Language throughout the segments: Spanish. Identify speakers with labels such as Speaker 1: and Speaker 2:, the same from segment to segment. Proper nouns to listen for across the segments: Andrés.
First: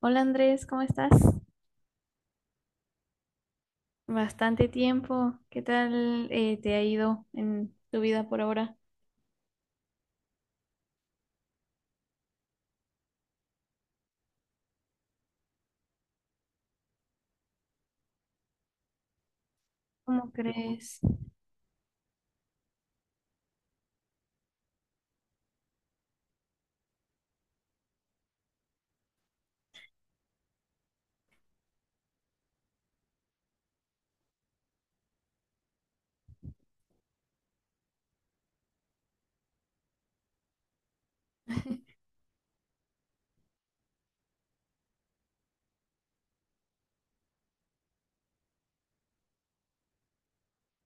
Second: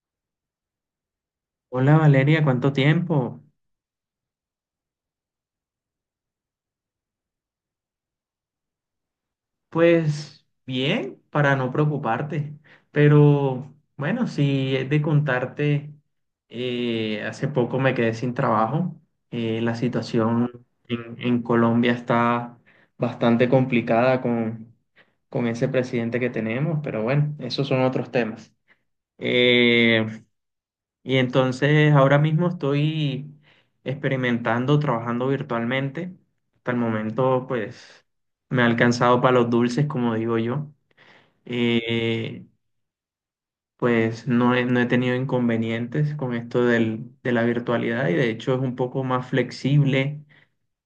Speaker 1: Hola Andrés, ¿cómo estás?
Speaker 2: Hola Valeria, ¿cuánto tiempo?
Speaker 1: Bastante tiempo. ¿Qué tal te ha ido en tu vida por ahora?
Speaker 2: Pues bien, para no preocuparte, pero bueno, si es de contarte, hace poco me quedé sin trabajo. La
Speaker 1: ¿Cómo
Speaker 2: situación
Speaker 1: crees?
Speaker 2: en Colombia está bastante complicada con ese presidente que tenemos, pero bueno, esos son otros temas. Eh, Y entonces ahora mismo estoy experimentando, trabajando virtualmente. Hasta el momento, pues, me ha alcanzado para los dulces, como digo yo. Eh, pues no he tenido inconvenientes con esto de la virtualidad y de hecho es un poco más flexible.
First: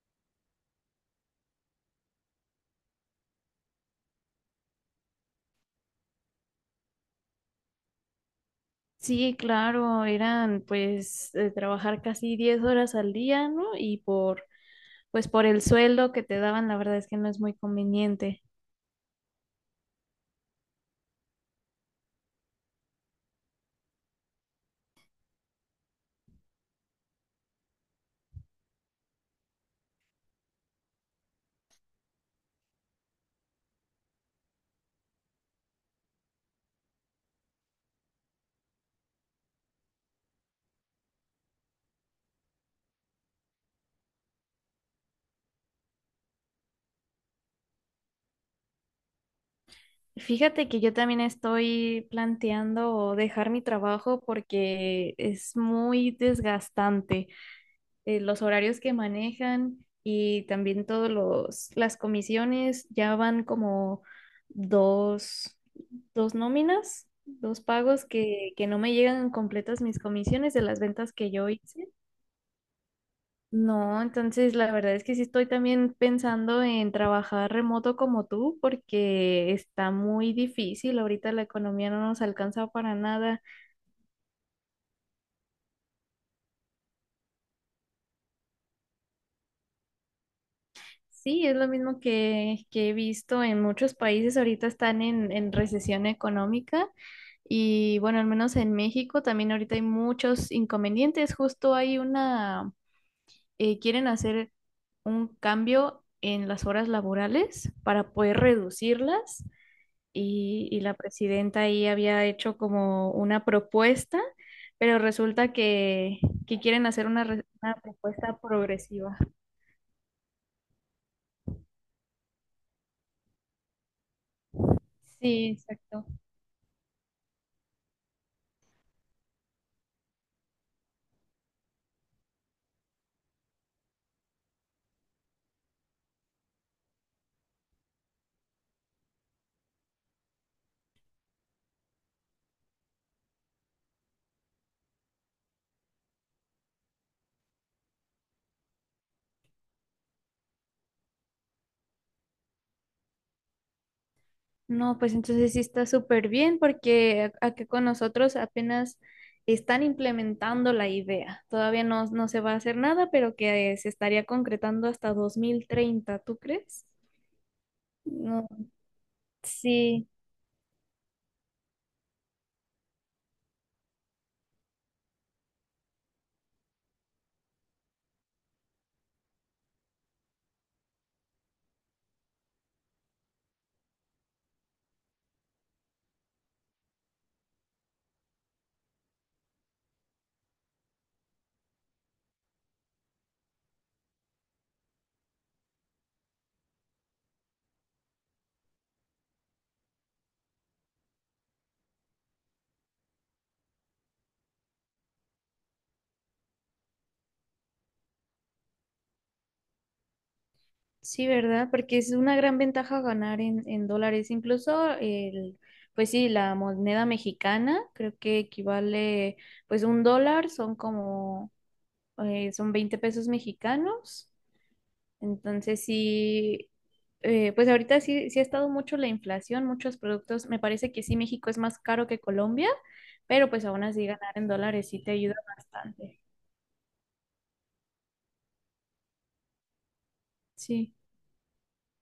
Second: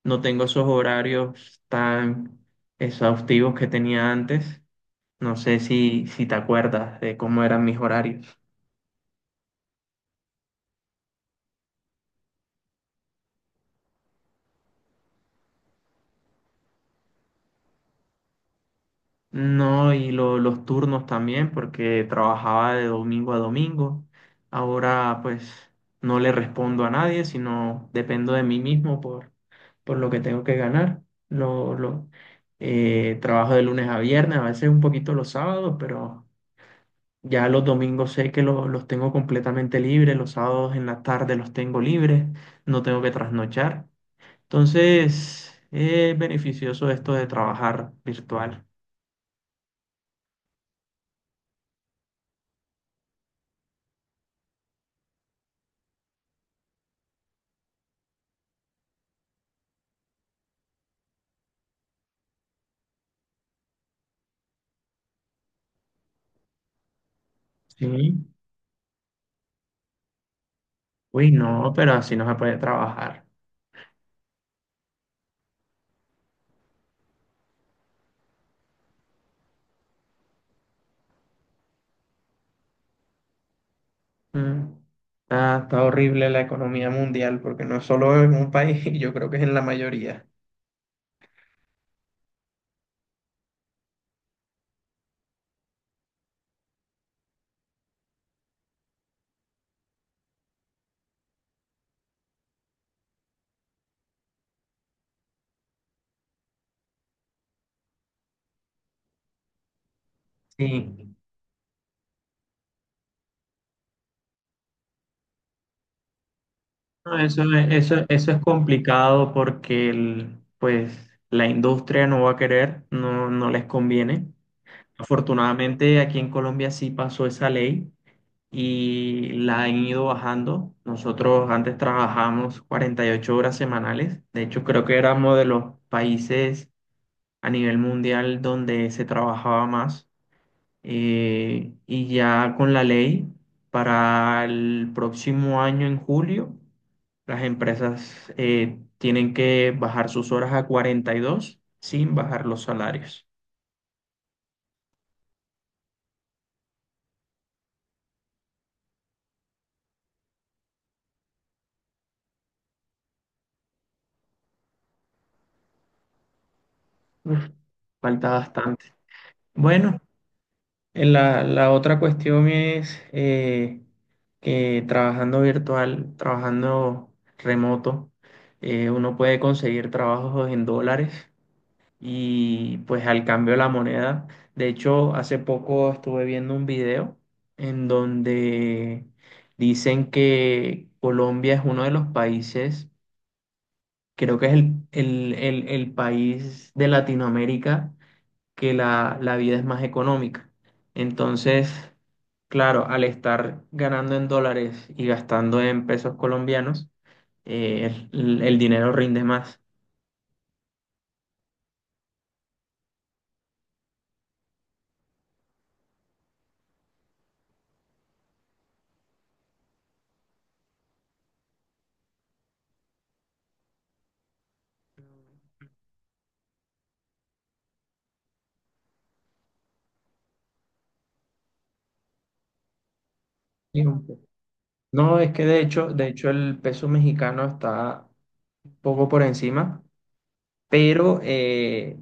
Speaker 2: No tengo esos horarios tan exhaustivos que tenía antes. No sé si te acuerdas de cómo eran mis horarios.
Speaker 1: Sí, claro, eran pues trabajar casi 10 horas al día, ¿no? Y por el sueldo que te daban, la verdad es que no es muy conveniente.
Speaker 2: No, y los turnos también, porque trabajaba de domingo a domingo. Ahora pues no le respondo a nadie, sino dependo de mí mismo por lo que tengo que ganar. Lo, lo, Trabajo de lunes a viernes, a veces un poquito los sábados, pero ya los domingos sé que los tengo completamente libres, los sábados en la tarde los tengo libres, no tengo que trasnochar. Entonces, es beneficioso esto de trabajar virtual.
Speaker 1: Fíjate que yo también estoy planteando dejar mi trabajo porque es muy desgastante. Los horarios que manejan y también las comisiones ya van como dos, dos nóminas, dos pagos
Speaker 2: Sí.
Speaker 1: que no me llegan completas mis comisiones de las ventas que
Speaker 2: Uy,
Speaker 1: yo
Speaker 2: no,
Speaker 1: hice.
Speaker 2: pero así no se puede trabajar.
Speaker 1: No, entonces la verdad es que sí estoy también pensando en trabajar remoto como tú, porque está muy difícil. Ahorita la economía no nos alcanza para nada.
Speaker 2: Mm. Está horrible la economía mundial, porque no es solo en un país, yo creo que es en la mayoría.
Speaker 1: Sí, es lo mismo que he visto en muchos países. Ahorita están en recesión económica y bueno, al menos en México también ahorita hay muchos inconvenientes. Justo hay una, quieren hacer un cambio en las horas laborales para poder reducirlas
Speaker 2: Sí.
Speaker 1: y la presidenta ahí había hecho como una propuesta, pero resulta que quieren hacer
Speaker 2: No, eso, es-
Speaker 1: una
Speaker 2: eso, eso
Speaker 1: propuesta
Speaker 2: es
Speaker 1: progresiva.
Speaker 2: complicado porque pues, la industria no va a querer, no les conviene.
Speaker 1: Sí,
Speaker 2: Afortunadamente
Speaker 1: exacto.
Speaker 2: aquí en Colombia sí pasó esa ley y la han ido bajando. Nosotros antes trabajamos 48 horas semanales. De hecho, creo que éramos de los países a nivel mundial donde se trabajaba más, y ya con la ley para el próximo año en julio las empresas tienen que bajar sus horas a 42 sin bajar los salarios.
Speaker 1: No, pues entonces sí está súper bien porque acá con nosotros apenas están implementando la idea. Todavía no se va a hacer nada, pero que se estaría concretando hasta 2030, ¿tú crees?
Speaker 2: Uf, falta
Speaker 1: No,
Speaker 2: bastante. Bueno,
Speaker 1: sí,
Speaker 2: en la otra cuestión es que trabajando virtual, trabajando remoto, uno puede conseguir trabajos en dólares y pues al cambio de la moneda. De hecho, hace poco estuve viendo un video en donde dicen que Colombia es uno de los países, creo que es el país de Latinoamérica que la vida es más económica. Entonces, claro, al estar ganando en dólares y gastando en pesos colombianos, el dinero rinde más.
Speaker 1: sí, ¿verdad? Porque es una gran ventaja ganar en dólares. Incluso el, pues sí, la moneda mexicana creo que equivale, pues un dólar son como, son 20 pesos mexicanos. Entonces sí, pues ahorita sí, sí ha estado mucho la inflación, muchos productos. Me parece que sí, México es más caro que Colombia, pero pues aún
Speaker 2: Sí.
Speaker 1: así ganar en dólares sí te
Speaker 2: No, es
Speaker 1: ayuda
Speaker 2: que de hecho, de
Speaker 1: bastante.
Speaker 2: hecho el peso mexicano está poco por encima,
Speaker 1: Sí,
Speaker 2: pero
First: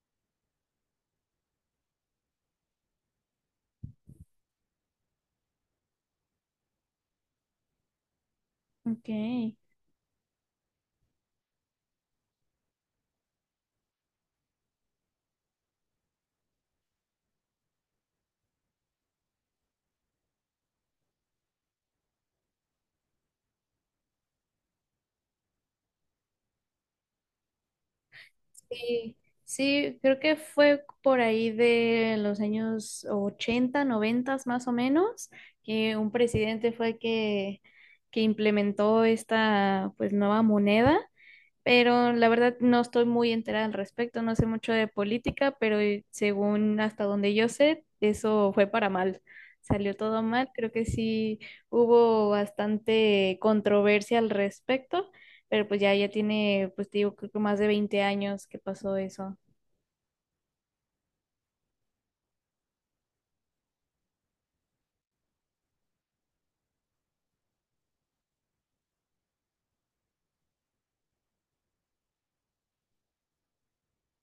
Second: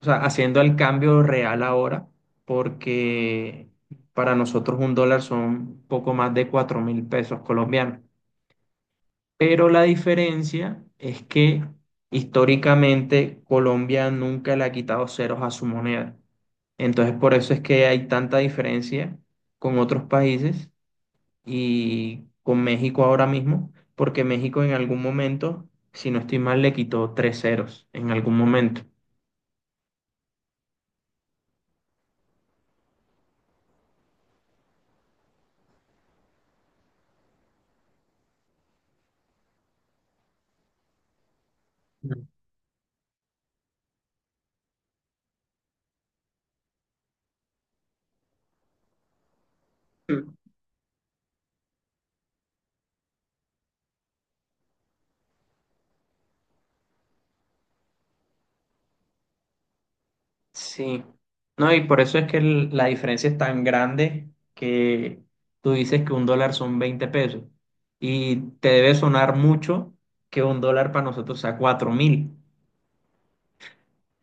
Speaker 2: o sea, haciendo el cambio real ahora, porque para nosotros un dólar son poco más de 4.000 pesos colombianos.
Speaker 1: ok.
Speaker 2: Pero la diferencia es que históricamente Colombia nunca le ha quitado ceros a su moneda. Entonces, por eso es que hay tanta diferencia con otros países y con México ahora mismo, porque México en algún momento, si no estoy mal, le quitó tres ceros en algún momento.
Speaker 1: Sí, sí, creo que fue por ahí de los años ochenta, 90 más o menos, que un presidente fue que implementó esta pues nueva moneda, pero
Speaker 2: Mm.
Speaker 1: la verdad no estoy muy enterada al respecto, no sé mucho de política, pero según hasta donde yo sé, eso fue para mal. Salió todo
Speaker 2: Mm.
Speaker 1: mal, creo que sí hubo bastante controversia al respecto, pero pues ya, ya tiene, pues te digo, creo que más de 20 años que pasó eso.
Speaker 2: Sí, no, y por eso es que la diferencia es tan grande que tú dices que un dólar son 20 pesos y te debe sonar mucho que un dólar para nosotros sea 4.000,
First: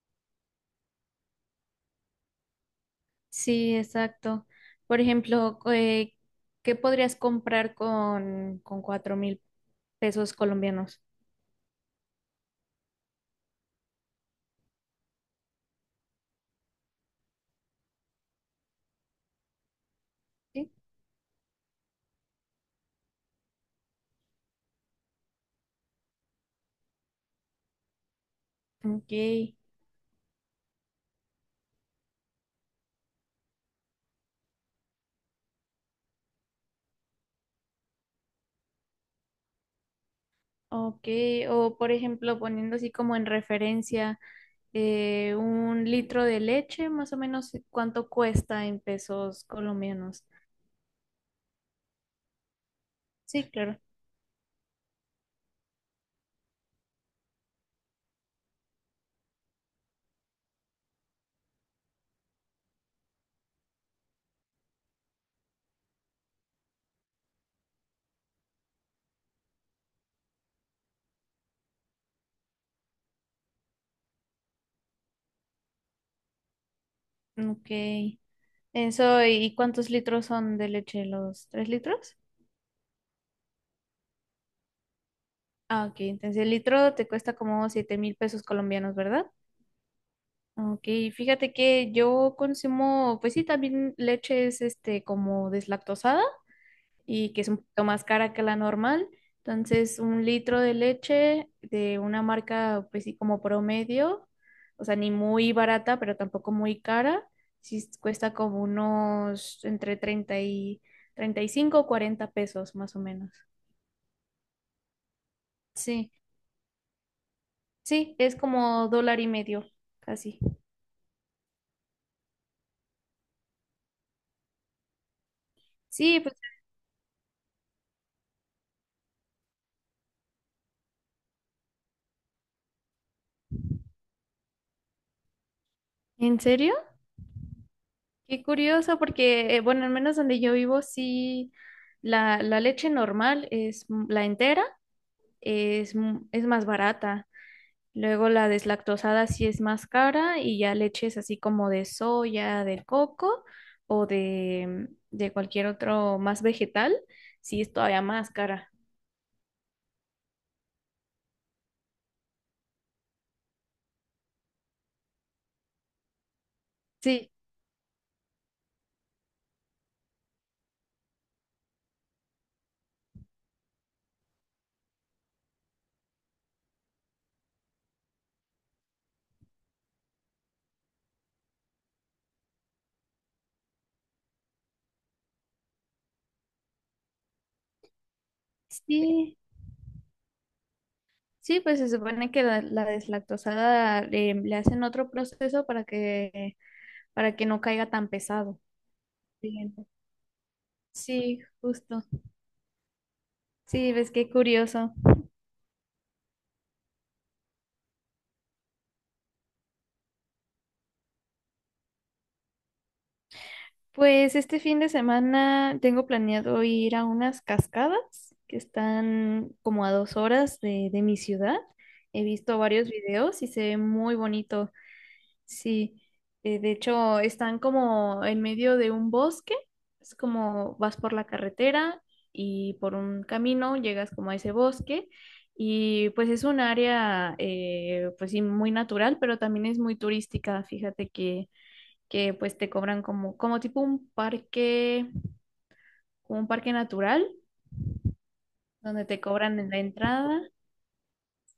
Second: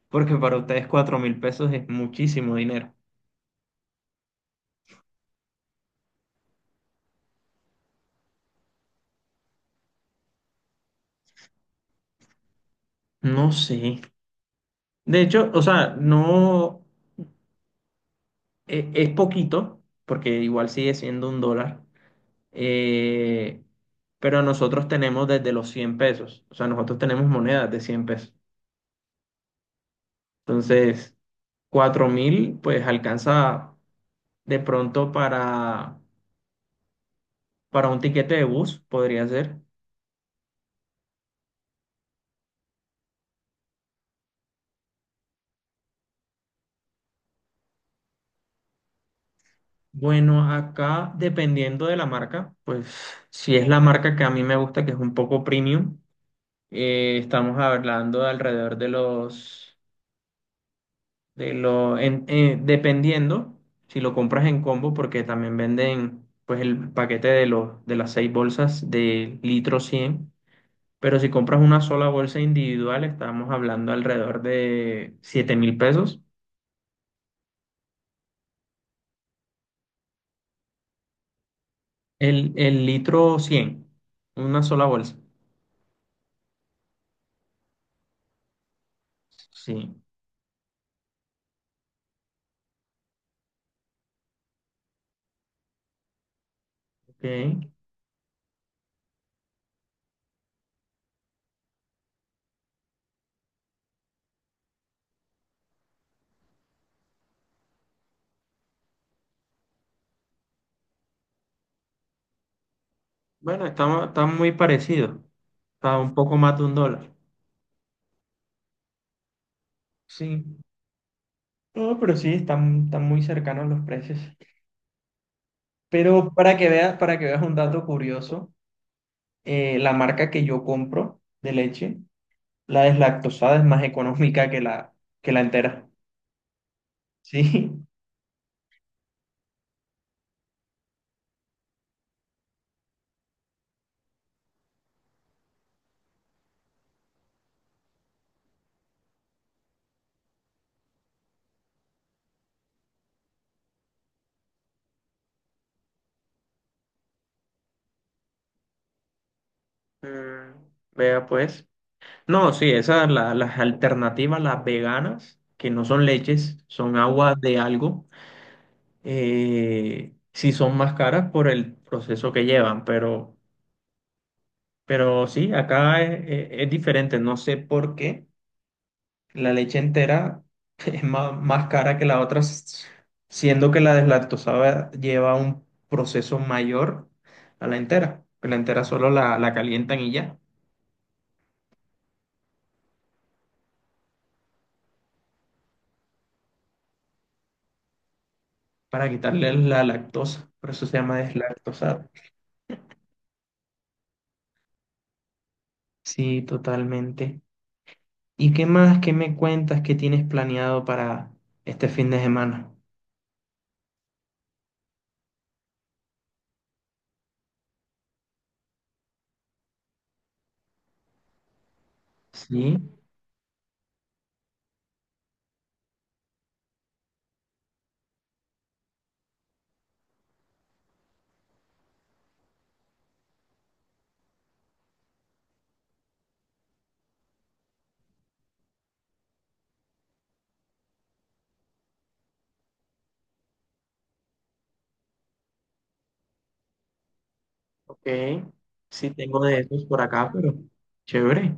Speaker 2: porque para ustedes 4.000 pesos es muchísimo dinero.
Speaker 1: Sí, exacto. Por ejemplo, ¿qué podrías comprar con 4000 pesos colombianos?
Speaker 2: No sé. De hecho, o sea, no. Es poquito, porque igual
Speaker 1: Sí.
Speaker 2: sigue siendo un dólar, eh, pero nosotros tenemos desde los 100 pesos, o sea, nosotros tenemos monedas de 100 pesos.
Speaker 1: Ok.
Speaker 2: Entonces, 4.000, pues alcanza de pronto para un tiquete de bus, podría ser.
Speaker 1: Ok, o por ejemplo, poniendo así como en referencia un litro de leche, más o menos cuánto cuesta en pesos colombianos.
Speaker 2: Bueno, acá dependiendo de la marca, pues
Speaker 1: Sí,
Speaker 2: si es
Speaker 1: claro.
Speaker 2: la marca que a mí me gusta, que es un poco premium, estamos hablando de alrededor de los dependiendo si lo compras en combo, porque también venden pues el paquete de las seis bolsas de litro cien, pero si compras una sola bolsa individual, estamos hablando alrededor de 7.000 pesos.
Speaker 1: Ok. Eso, ¿y cuántos litros son de leche? ¿Los tres litros?
Speaker 2: El litro cien, una sola bolsa.
Speaker 1: Ah, ok. Entonces el litro te cuesta como 7000 pesos colombianos, ¿verdad?
Speaker 2: Sí,
Speaker 1: Ok, fíjate que yo consumo, pues sí, también leches este como deslactosada,
Speaker 2: ok.
Speaker 1: y que es un poquito más cara que la normal. Entonces, un litro de leche de una marca, pues sí, como promedio, o sea, ni muy barata, pero tampoco muy cara, sí cuesta como unos entre 30 y 35 o 40 pesos más o menos.
Speaker 2: Bueno, está muy parecido. Está
Speaker 1: Sí,
Speaker 2: un poco más de un dólar.
Speaker 1: sí, es como dólar y medio, casi.
Speaker 2: Sí. No, pero sí, están muy cercanos los precios.
Speaker 1: Sí,
Speaker 2: Pero
Speaker 1: pues,
Speaker 2: para que veas un dato curioso, la marca que yo compro de leche, la deslactosada es más económica que la entera.
Speaker 1: ¿en serio?
Speaker 2: Sí.
Speaker 1: Qué curioso, porque, bueno, al menos donde yo vivo, sí, la leche normal la entera es, es más barata. Luego la deslactosada sí es más cara y ya leches así como de soya, de coco o de, mm, de cualquier otro más vegetal, sí es todavía más cara.
Speaker 2: Mm, vea pues. No, sí, esas las alternativas, las veganas, que no son leches, son
Speaker 1: Sí.
Speaker 2: aguas de algo, sí son más caras por el proceso que llevan, pero, sí, acá es diferente, no sé por qué. La leche entera es más cara que la otra, siendo que la deslactosada lleva un proceso mayor a la entera. Que la entera solo
Speaker 1: Sí,
Speaker 2: la calientan y ya,
Speaker 1: sí, pues se supone que la deslactosada le hacen otro proceso para que no caiga tan pesado.
Speaker 2: para quitarle
Speaker 1: Bien.
Speaker 2: la lactosa. Por eso se llama
Speaker 1: Sí, justo.
Speaker 2: deslactosada.
Speaker 1: Sí, ves qué curioso.
Speaker 2: Sí, totalmente. ¿Y qué más? ¿Qué me cuentas? ¿Qué tienes planeado para este fin de semana?
Speaker 1: Pues este fin de semana tengo planeado ir a unas cascadas que están como a 2 horas de mi ciudad. He visto
Speaker 2: Sí,
Speaker 1: varios videos y se ve muy bonito. Sí, de hecho están como en medio de un bosque. Es como vas por la carretera y por un camino llegas como a ese bosque y pues es un área pues sí muy natural, pero también es muy turística. Fíjate que pues te cobran como, como tipo un parque, como un parque natural,
Speaker 2: ok.
Speaker 1: donde
Speaker 2: Sí,
Speaker 1: te
Speaker 2: tengo
Speaker 1: cobran
Speaker 2: de
Speaker 1: en la
Speaker 2: esos por acá,
Speaker 1: entrada,
Speaker 2: pero chévere.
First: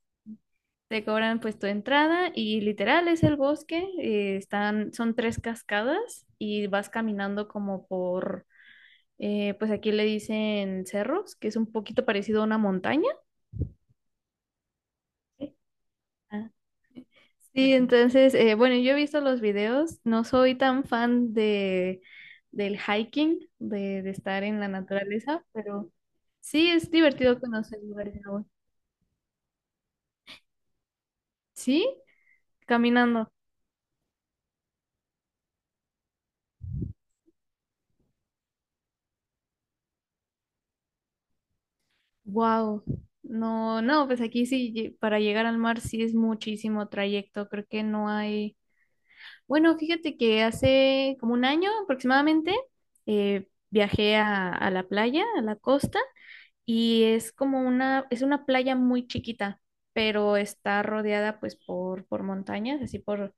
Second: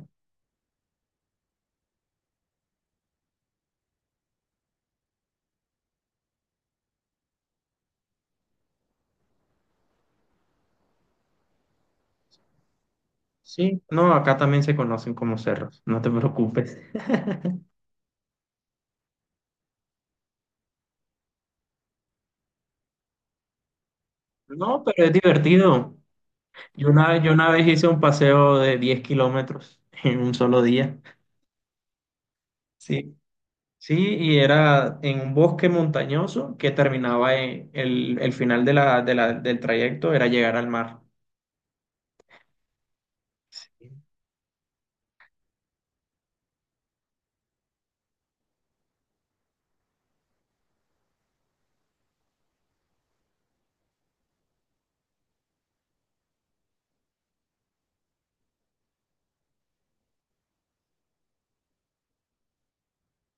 Speaker 1: te cobran pues tu entrada y literal es el bosque, están, son tres cascadas y vas caminando como pues aquí le dicen cerros, que es un poquito parecido a una montaña.
Speaker 2: Sí, no, acá también se conocen como cerros, no te
Speaker 1: Ah,
Speaker 2: preocupes.
Speaker 1: sí, entonces, bueno, yo he visto los videos, no soy tan fan de del hiking, de estar en la
Speaker 2: No, pero es
Speaker 1: naturaleza, pero
Speaker 2: divertido.
Speaker 1: sí es
Speaker 2: Yo
Speaker 1: divertido
Speaker 2: una vez
Speaker 1: conocer
Speaker 2: hice un
Speaker 1: lugares nuevos.
Speaker 2: paseo de 10 km en un solo día.
Speaker 1: Sí,
Speaker 2: Sí.
Speaker 1: caminando.
Speaker 2: Sí, y era en un bosque montañoso que terminaba en el final del trayecto, era llegar al mar.
Speaker 1: Wow. No,
Speaker 2: Sí,
Speaker 1: no, pues aquí sí, para llegar al mar sí es muchísimo trayecto, creo que no hay. Bueno, fíjate que hace como 1 año aproximadamente viajé a la playa, a la costa, y es como una, es una playa muy chiquita, pero está rodeada pues por montañas,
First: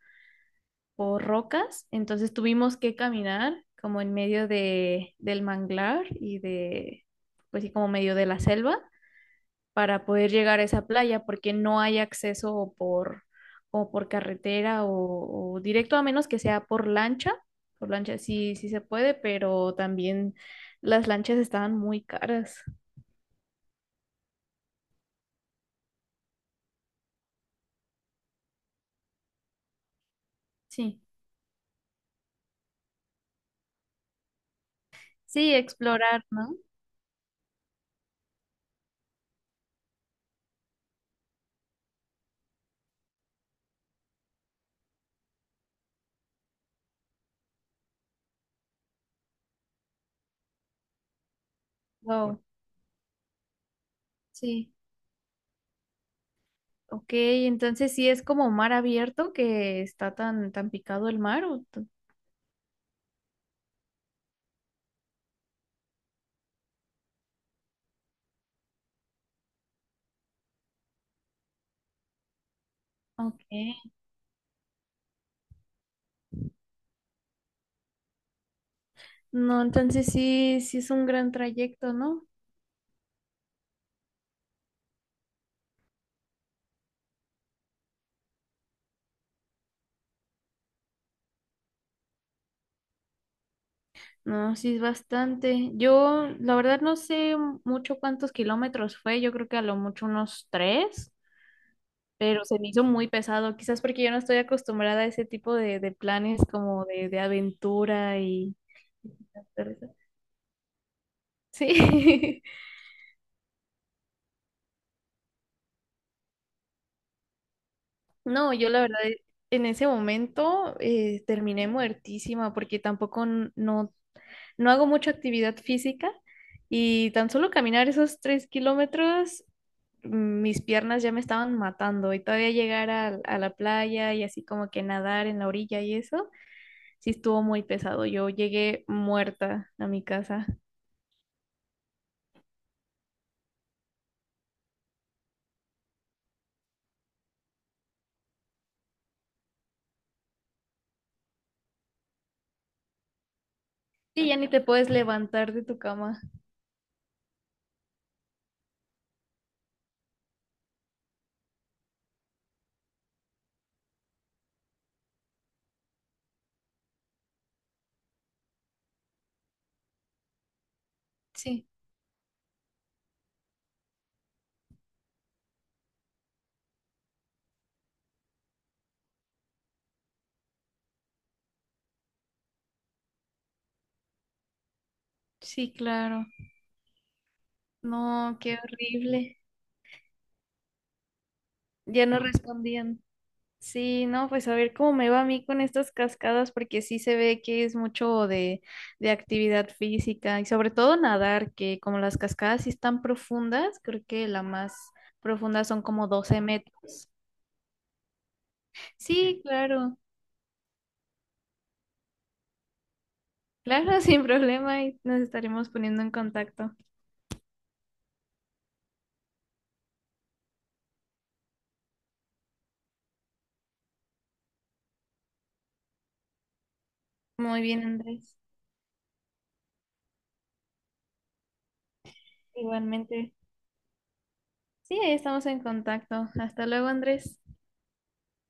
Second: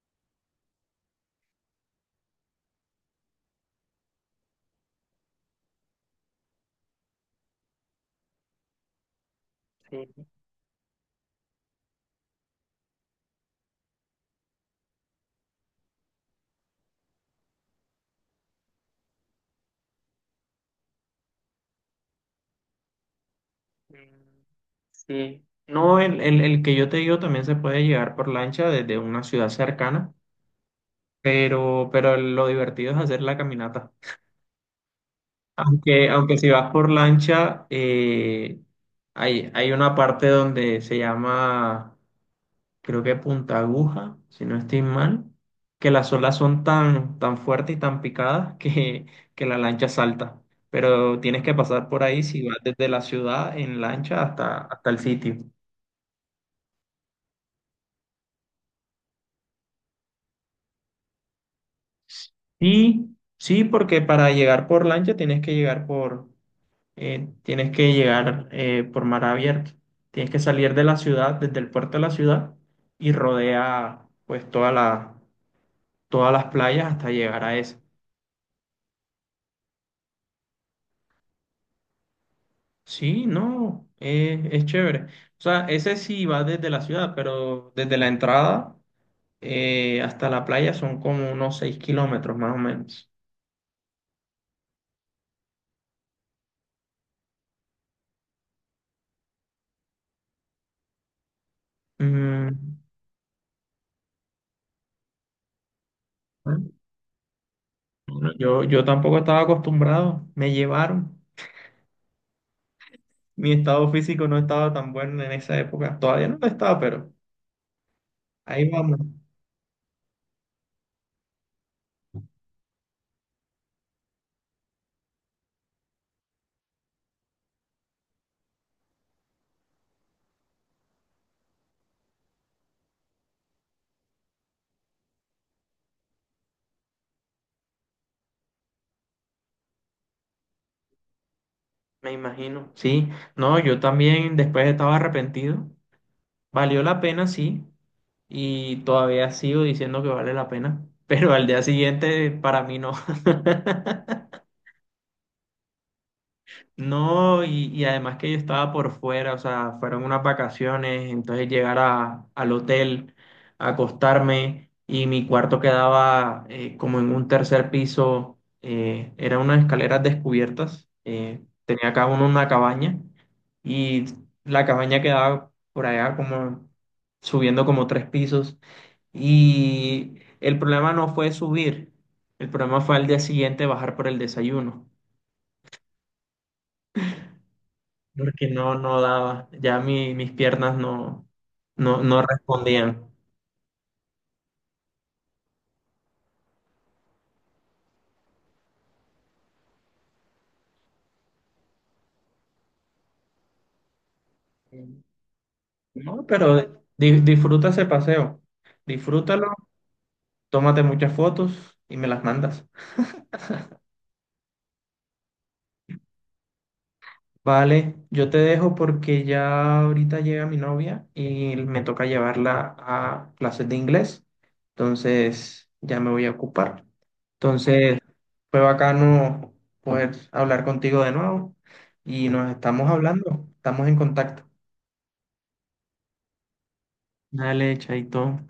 Speaker 1: por rocas, entonces tuvimos que caminar como en medio del manglar y de, pues sí, como medio de la selva para
Speaker 2: sí,
Speaker 1: poder llegar a esa playa porque no hay acceso o por carretera o directo a menos que sea por lancha sí, sí se puede, pero también las lanchas estaban muy caras.
Speaker 2: mm, sí. No, el que yo te digo también se puede llegar por lancha desde una ciudad cercana,
Speaker 1: Sí.
Speaker 2: pero, lo divertido es hacer la caminata.
Speaker 1: Sí,
Speaker 2: Aunque,
Speaker 1: explorar,
Speaker 2: aunque si
Speaker 1: ¿no?
Speaker 2: vas por lancha, hay una parte donde se llama, creo que Punta Aguja, si no estoy mal, que las olas son tan, tan fuertes y tan picadas que la lancha salta. Pero tienes que pasar por ahí
Speaker 1: Wow,
Speaker 2: si vas desde la ciudad en lancha hasta,
Speaker 1: sí.
Speaker 2: hasta el sitio.
Speaker 1: Ok, entonces sí es como mar abierto que está tan picado el mar. ¿O t-
Speaker 2: Sí, sí, porque para llegar por lancha tienes que llegar por mar abierto. Tienes que salir de la ciudad, desde el puerto de la ciudad, y
Speaker 1: ok.
Speaker 2: rodea pues todas las playas hasta llegar a esa.
Speaker 1: No, entonces sí, sí es un gran trayecto, ¿no?
Speaker 2: Sí, no, es chévere. O sea, ese sí va desde la ciudad, pero desde la entrada hasta la playa son como unos 6 km más o menos.
Speaker 1: No, sí es bastante. Yo, la verdad, no sé mucho cuántos kilómetros fue. Yo creo que a lo mucho unos tres, pero se me
Speaker 2: Mm,
Speaker 1: hizo muy pesado, quizás porque yo no estoy acostumbrada a ese tipo de planes
Speaker 2: bueno,
Speaker 1: como de aventura
Speaker 2: bueno,
Speaker 1: y...
Speaker 2: yo tampoco estaba acostumbrado, me llevaron.
Speaker 1: Sí.
Speaker 2: Mi estado físico no estaba tan bueno en esa época. Todavía no lo estaba, pero
Speaker 1: No,
Speaker 2: ahí
Speaker 1: yo la verdad
Speaker 2: vamos.
Speaker 1: en ese momento terminé muertísima porque tampoco no hago mucha actividad física y tan solo caminar esos 3 km, mm, mis piernas ya me estaban matando y todavía llegar a la playa y así como que nadar en la orilla y eso, sí estuvo muy pesado. Yo llegué muerta a mi casa.
Speaker 2: Me imagino, sí. No, yo también después estaba arrepentido. Valió la pena, sí. Y todavía sigo diciendo que vale la pena. Pero al día siguiente, para mí no.
Speaker 1: Sí, ya ni te puedes levantar de tu cama.
Speaker 2: No, y además que yo estaba por fuera, o sea, fueron unas vacaciones, entonces llegar al hotel, acostarme, y mi cuarto quedaba como en un tercer piso, eran unas escaleras descubiertas,
Speaker 1: Sí,
Speaker 2: tenía cada uno una cabaña, y la cabaña quedaba por allá como subiendo como tres pisos, y el problema no fue subir, el problema fue al día siguiente bajar por el desayuno.
Speaker 1: sí, claro. No,
Speaker 2: Porque
Speaker 1: qué
Speaker 2: no
Speaker 1: horrible.
Speaker 2: daba, ya mis piernas no, no,
Speaker 1: Ya no
Speaker 2: no
Speaker 1: respondían.
Speaker 2: respondían.
Speaker 1: Sí, no, pues a ver cómo me va a mí con estas cascadas, porque sí se ve que es mucho de actividad física y sobre todo nadar, que como las cascadas sí están profundas, creo que la más profunda son como
Speaker 2: No,
Speaker 1: 12
Speaker 2: pero
Speaker 1: metros.
Speaker 2: disfruta ese paseo,
Speaker 1: Sí,
Speaker 2: disfrútalo,
Speaker 1: claro,
Speaker 2: tómate muchas fotos y me las mandas.
Speaker 1: claro, sin problema y nos estaremos poniendo en contacto.
Speaker 2: Vale, yo te dejo porque ya ahorita llega mi novia y me toca llevarla a clases de inglés, entonces ya me voy a ocupar.
Speaker 1: Muy bien,
Speaker 2: Entonces
Speaker 1: Andrés.
Speaker 2: fue bacano poder hablar contigo de nuevo, y nos estamos
Speaker 1: Igualmente.
Speaker 2: hablando, estamos en contacto.
Speaker 1: Sí, ahí estamos en contacto. Hasta luego, Andrés.
Speaker 2: Dale, chaito.